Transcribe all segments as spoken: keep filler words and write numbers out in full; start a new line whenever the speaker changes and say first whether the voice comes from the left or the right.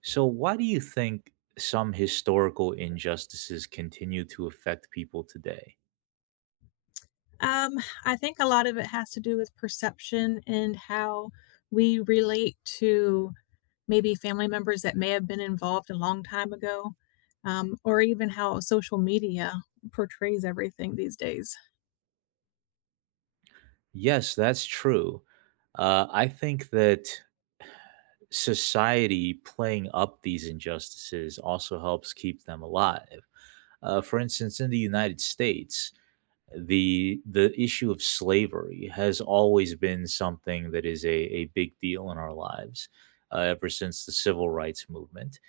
right: So, why do you think some historical injustices continue to affect people today?
left: Um, I think a lot of it has to do with perception and how we relate to maybe family members that may have been involved a long time ago, um, or even how social media portrays everything these days.
right: Yes, that's true. Uh, I think that society playing up these injustices also helps keep them alive. Uh, for instance, in the United States, the the issue of slavery has always been something that is a, a big deal in our lives uh, ever since the civil rights movement.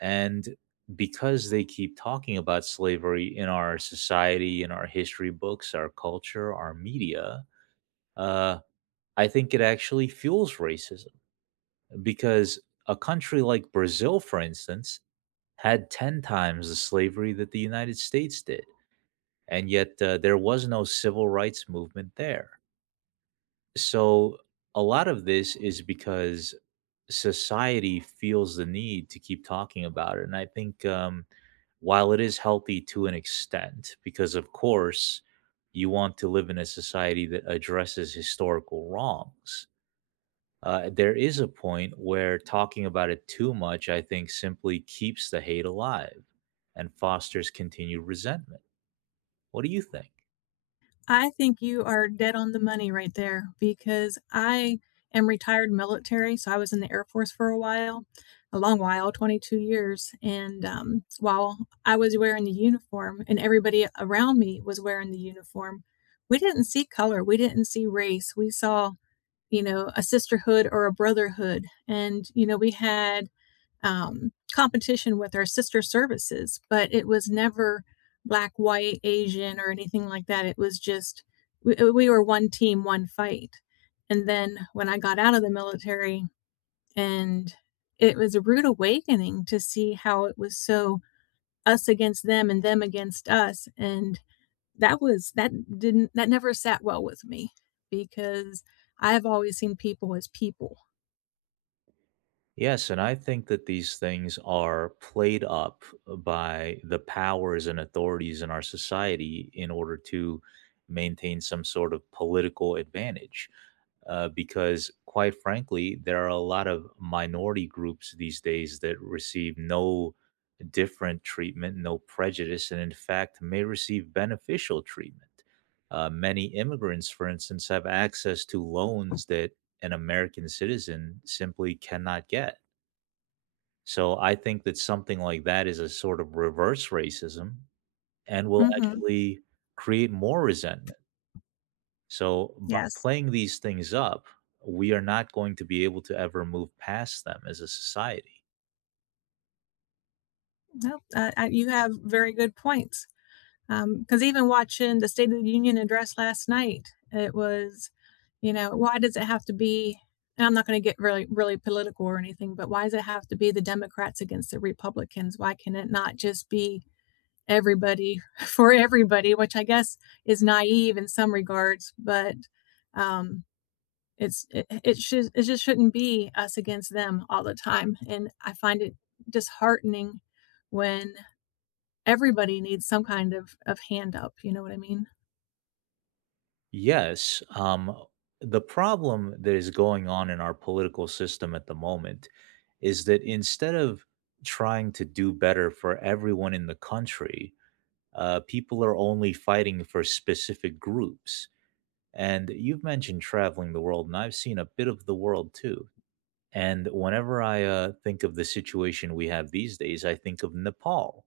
right: And because they keep talking about slavery in our society, in our history books, our culture, our media, uh, I think it actually fuels racism because a country like Brazil, for instance, had ten times the slavery that the United States did. And yet uh, there was no civil rights movement there. So a lot of this is because society feels the need to keep talking about it. And I think um, while it is healthy to an extent, because of course you want to live in a society that addresses historical wrongs, uh, there is a point where talking about it too much, I think, simply keeps the hate alive and fosters continued resentment. What do you think?
left: I think you are dead on the money right there because I am retired military. So I was in the Air Force for a while, a long while, twenty-two years. And um, while I was wearing the uniform and everybody around me was wearing the uniform, we didn't see color, we didn't see race. We saw, you know, a sisterhood or a brotherhood. And, you know, we had um, competition with our sister services, but it was never black, white, Asian, or anything like that. It was just we, uh, we were one team, one fight. And then when I got out of the military, and it was a rude awakening to see how it was so us against them and them against us. And that was, that didn't, that never sat well with me because I've always seen people as people.
right: Yes, and I think that these things are played up by the powers and authorities in our society in order to maintain some sort of political advantage. Uh, because, quite frankly, there are a lot of minority groups these days that receive no different treatment, no prejudice, and in fact may receive beneficial treatment. Uh, many immigrants, for instance, have access to loans that an American citizen simply cannot get, so I think that something like that is a sort of reverse racism and will
left: hmm
right: actually create more resentment. So by
left: Yes.
right: playing these things up, we are not going to be able to ever move past them as a society.
left: Well, uh, uh, you have very good points. Because even watching the State of the Union address last night, it was, you know, why does it have to be? And I'm not going to get really, really political or anything, but why does it have to be the Democrats against the Republicans? Why can it not just be everybody for everybody? Which I guess is naive in some regards, but um, it's it, it should it just shouldn't be us against them all the time. And I find it disheartening when everybody needs some kind of of hand up, you know what I mean?
right: Yes. Um, the problem that is going on in our political system at the moment is that instead of trying to do better for everyone in the country, uh, people are only fighting for specific groups. And you've mentioned traveling the world, and I've seen a bit of the world too. And whenever I uh, think of the situation we have these days, I think of Nepal.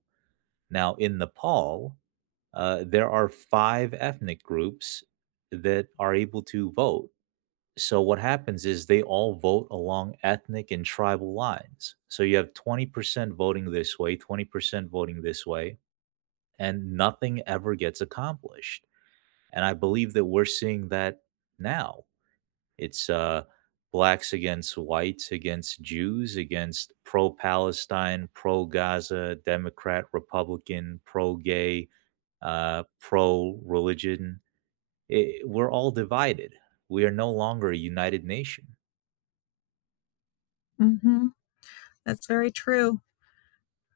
right: Now, in Nepal, uh, there are five ethnic groups that are able to vote. So, what happens is they all vote along ethnic and tribal lines. So, you have twenty percent voting this way, twenty percent voting this way, and nothing ever gets accomplished. And I believe that we're seeing that now. It's uh, blacks against whites, against Jews, against pro Palestine, pro Gaza, Democrat, Republican, pro gay, uh, pro religion. We're all divided. We are no longer a united nation.
left: Mhm. That's very true.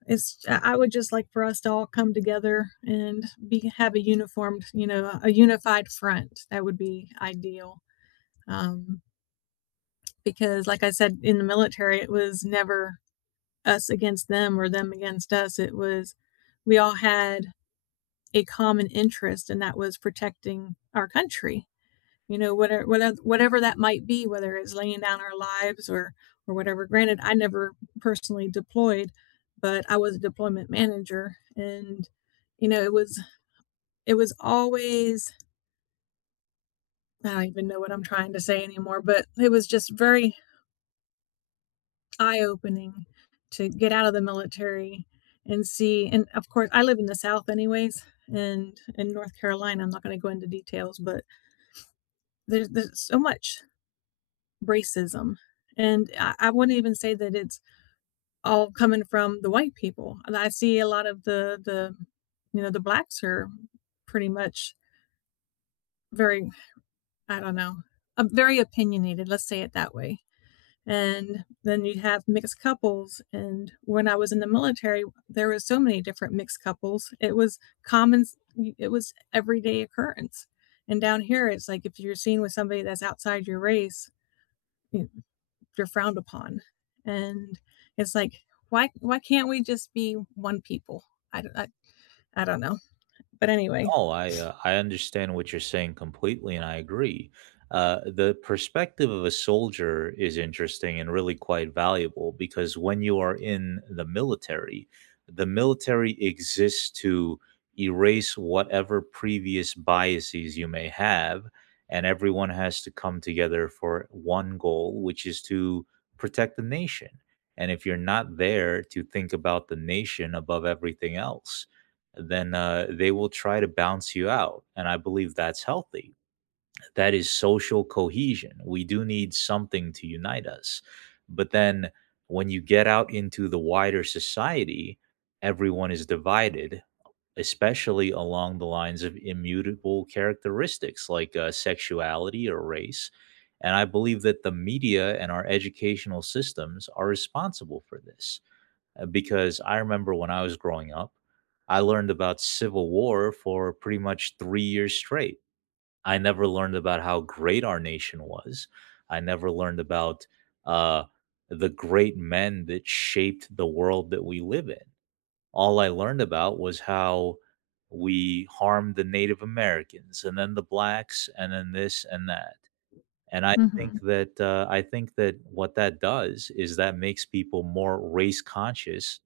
left: It's I I would just like for us to all come together and be have a uniformed, you know, a unified front. That would be ideal. um, because, like I said, in the military, it was never us against them or them against us. It was we all had a common interest, and that was protecting our country. You know, whatever whatever whatever that might be, whether it's laying down our lives or or whatever. Granted, I never personally deployed, but I was a deployment manager, and you know, it was it was always I don't even know what I'm trying to say anymore, but it was just very eye-opening to get out of the military and see. And of course, I live in the South anyways, and in North Carolina, I'm not gonna go into details, but there's there's so much racism, and I I wouldn't even say that it's all coming from the white people, and I see a lot of the the you know, the blacks are pretty much very I don't know, uh, very opinionated, let's say it that way. And then you have mixed couples, and when I was in the military there was so many different mixed couples. It was common. It was everyday occurrence. And down here it's like if you're seen with somebody that's outside your race you- are frowned upon. And it's like, why why can't we just be one people? I I d- I, I don't know, but anyway.
right: No, I uh, I understand what you're saying completely, and I agree. Uh, the perspective of a soldier is interesting and really quite valuable because when you are in the military, the military exists to erase whatever previous biases you may have, and everyone has to come together for one goal, which is to protect the nation. And if you're not there to think about the nation above everything else, then uh, they will try to bounce you out. And I believe that's healthy. That is social cohesion. We do need something to unite us. But then when you get out into the wider society, everyone is divided, especially along the lines of immutable characteristics like uh, sexuality or race. And I believe that the media and our educational systems are responsible for this uh, because I remember when I was growing up, I learned about Civil War for pretty much three years straight. I never learned about how great our nation was. I never learned about uh, the great men that shaped the world that we live in. All I learned about was how we harmed the Native Americans and then the blacks and then this and that. And I think
left: Mhm,
right: that uh, I think that what that does is that makes people more race conscious,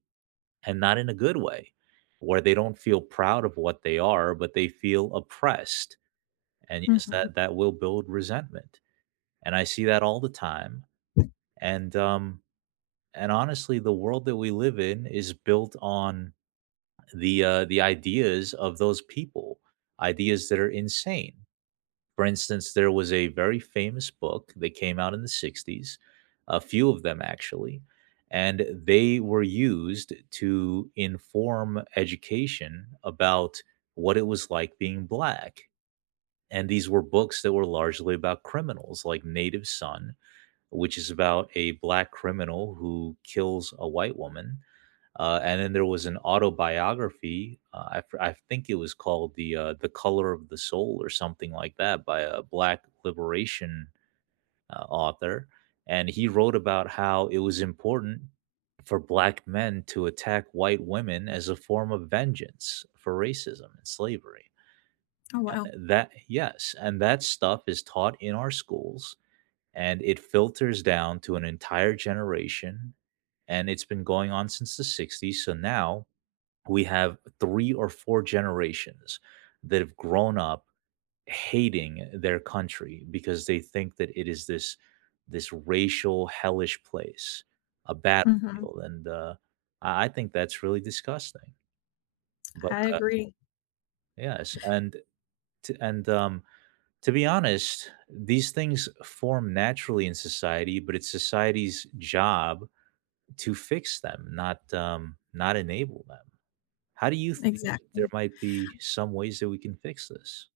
right: and not in a good way, where they don't feel proud of what they are, but they feel oppressed. And yes,
left: mhm.
right: that that will build resentment. And I see that all the time. And um, and honestly, the world that we live in is built on the uh, the ideas of those people, ideas that are insane. For instance, there was a very famous book that came out in the sixties, a few of them actually, and they were used to inform education about what it was like being black. And these were books that were largely about criminals like Native Son, which is about a black criminal who kills a white woman. Uh, and then there was an autobiography. Uh, I, f- I think it was called the uh, the Color of the Soul or something like that by a black liberation uh, author, and he wrote about how it was important for black men to attack white women as a form of vengeance for racism and slavery.
left: Oh, wow.
right: That, yes, and that stuff is taught in our schools, and it filters down to an entire generation, and it's been going on since the sixties. So now we have three or four generations that have grown up hating their country because they think that it is this, this racial hellish place, a
left: Mhm.
right: battlefield. And uh, i I think that's really disgusting, but
left: I
right: uh,
left: agree.
right: yes. And t- and um to be honest, these things form naturally in society, but it's society's job to fix them, not, um, not enable them. How do you think that there
left: Exactly.
right: might be some ways that we can fix this?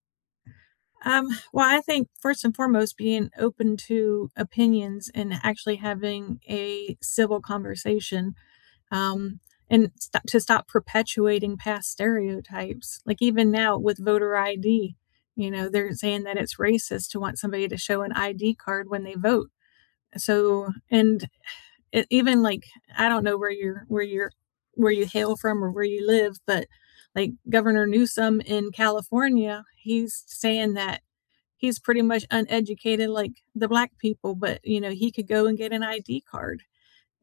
left: Um, well, I think first and foremost, being open to opinions and actually having a civil conversation, um, and st- to stop perpetuating past stereotypes. Like even now with voter I D, you know, they're saying that it's racist to want somebody to show an I D card when they vote. So, and it, even like I don't know where you're where you're where you hail from or where you live, but like Governor Newsom in California, he's saying that he's pretty much uneducated like the black people, but you know, he could go and get an I D card.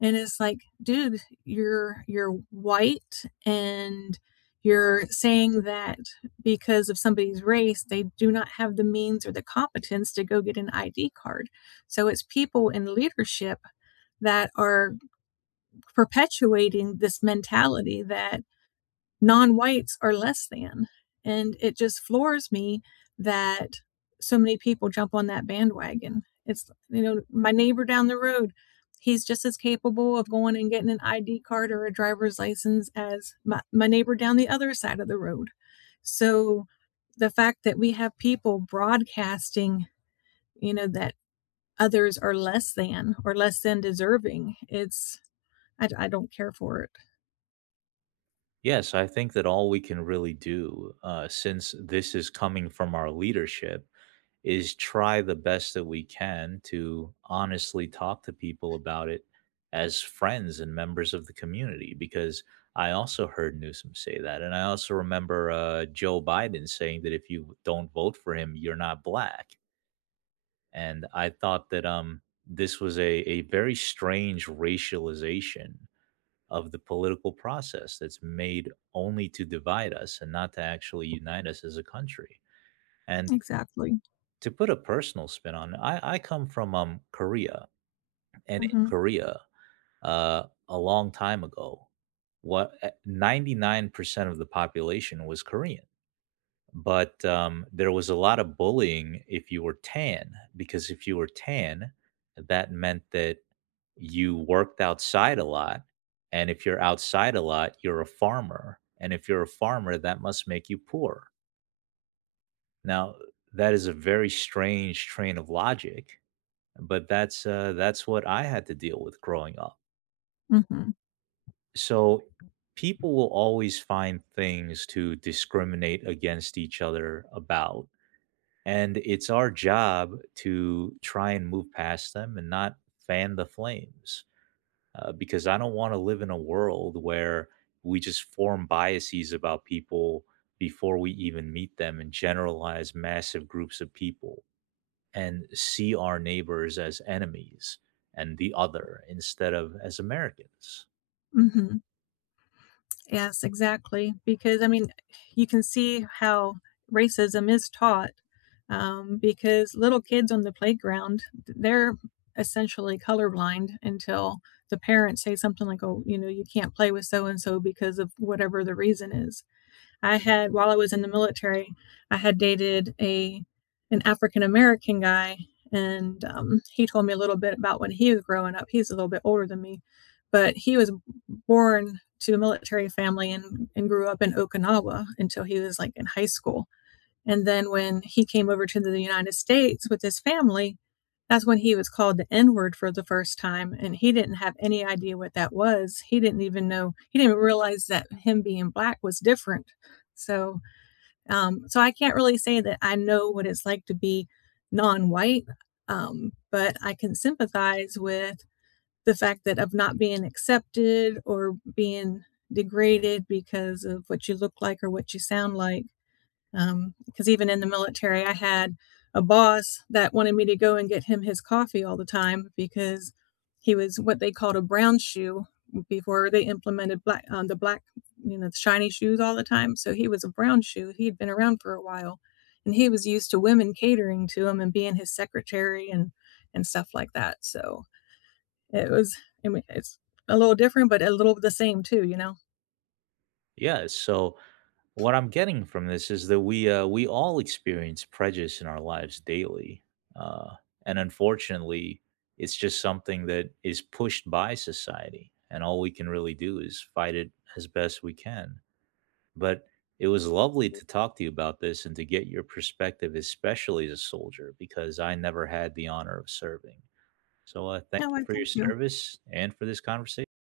left: And it's like, dude, you're you're white and you're saying that because of somebody's race, they do not have the means or the competence to go get an I D card. So it's people in leadership that are perpetuating this mentality that non-whites are less than, and it just floors me that so many people jump on that bandwagon. It's, you know, my neighbor down the road, he's just as capable of going and getting an ID card or a driver's license as my, my neighbor down the other side of the road. So the fact that we have people broadcasting, you know, that others are less than or less than deserving, it's I d I don't care for it.
right: Yes, I think that all we can really do, uh, since this is coming from our leadership, is try the best that we can to honestly talk to people about it as friends and members of the community. Because I also heard Newsom say that. And I also remember uh, Joe Biden saying that if you don't vote for him, you're not black. And I thought that um, this was a, a very strange racialization of the political process that's made only to divide us and not to actually unite us as a country. And
left: Exactly.
right: to put a personal spin on it, I, I come from um, Korea, and in
left: Mhm,
right: Korea, uh, a long time ago, what eh, ninety-nine percent of the population was Korean. But um, there was a lot of bullying if you were tan, because if you were tan, that meant that you worked outside a lot. And if you're outside a lot, you're a farmer. And if you're a farmer, that must make you poor. Now, that is a very strange train of logic, but that's uh, that's what I had to deal with growing up.
left: mhm,
right: So people will always find things to discriminate against each other about. And it's our job to try and move past them and not fan the flames. Uh, because I don't want to live in a world where we just form biases about people before we even meet them and generalize massive groups of people and see our neighbors as enemies and the other instead of as Americans.
left: mhm. Yes, exactly, because, I mean, you can see how racism is taught, um, because little kids on the playground, they're essentially colorblind until the parents say something like, "Oh, you know, you can't play with so and so because of whatever the reason is." I had, while I was in the military, I had dated a an African American guy, and um, he told me a little bit about when he was growing up. He's a little bit older than me, but he was born to a military family and, and grew up in Okinawa until he was like in high school. And then when he came over to the United States with his family, that's when he was called the N word for the first time. And he didn't have any idea what that was. He didn't even know, he didn't realize that him being black was different. So, um, so I can't really say that I know what it's like to be non white, um, but I can sympathize with the fact that of not being accepted or being degraded because of what you look like or what you sound like, um, because even in the military, I had a boss that wanted me to go and get him his coffee all the time because he was what they called a brown shoe before they implemented black um, the black, you know, the shiny shoes all the time. So he was a brown shoe. He had been around for a while and he was used to women catering to him and being his secretary and and stuff like that. So it was, I mean, it's a little different but a little the same too, you know.
right: Yeah, so what I'm getting from this is that we, uh, we all experience prejudice in our lives daily, uh, and unfortunately, it's just something that is pushed by society, and all we can really do is fight it as best we can. But it was lovely to talk to you about this and to get your perspective, especially as a soldier, because I never had the honor of serving. So, uh, thank
left: No,
right: you
left: I
right: for your
left: thank you.
right: service and for this conversation.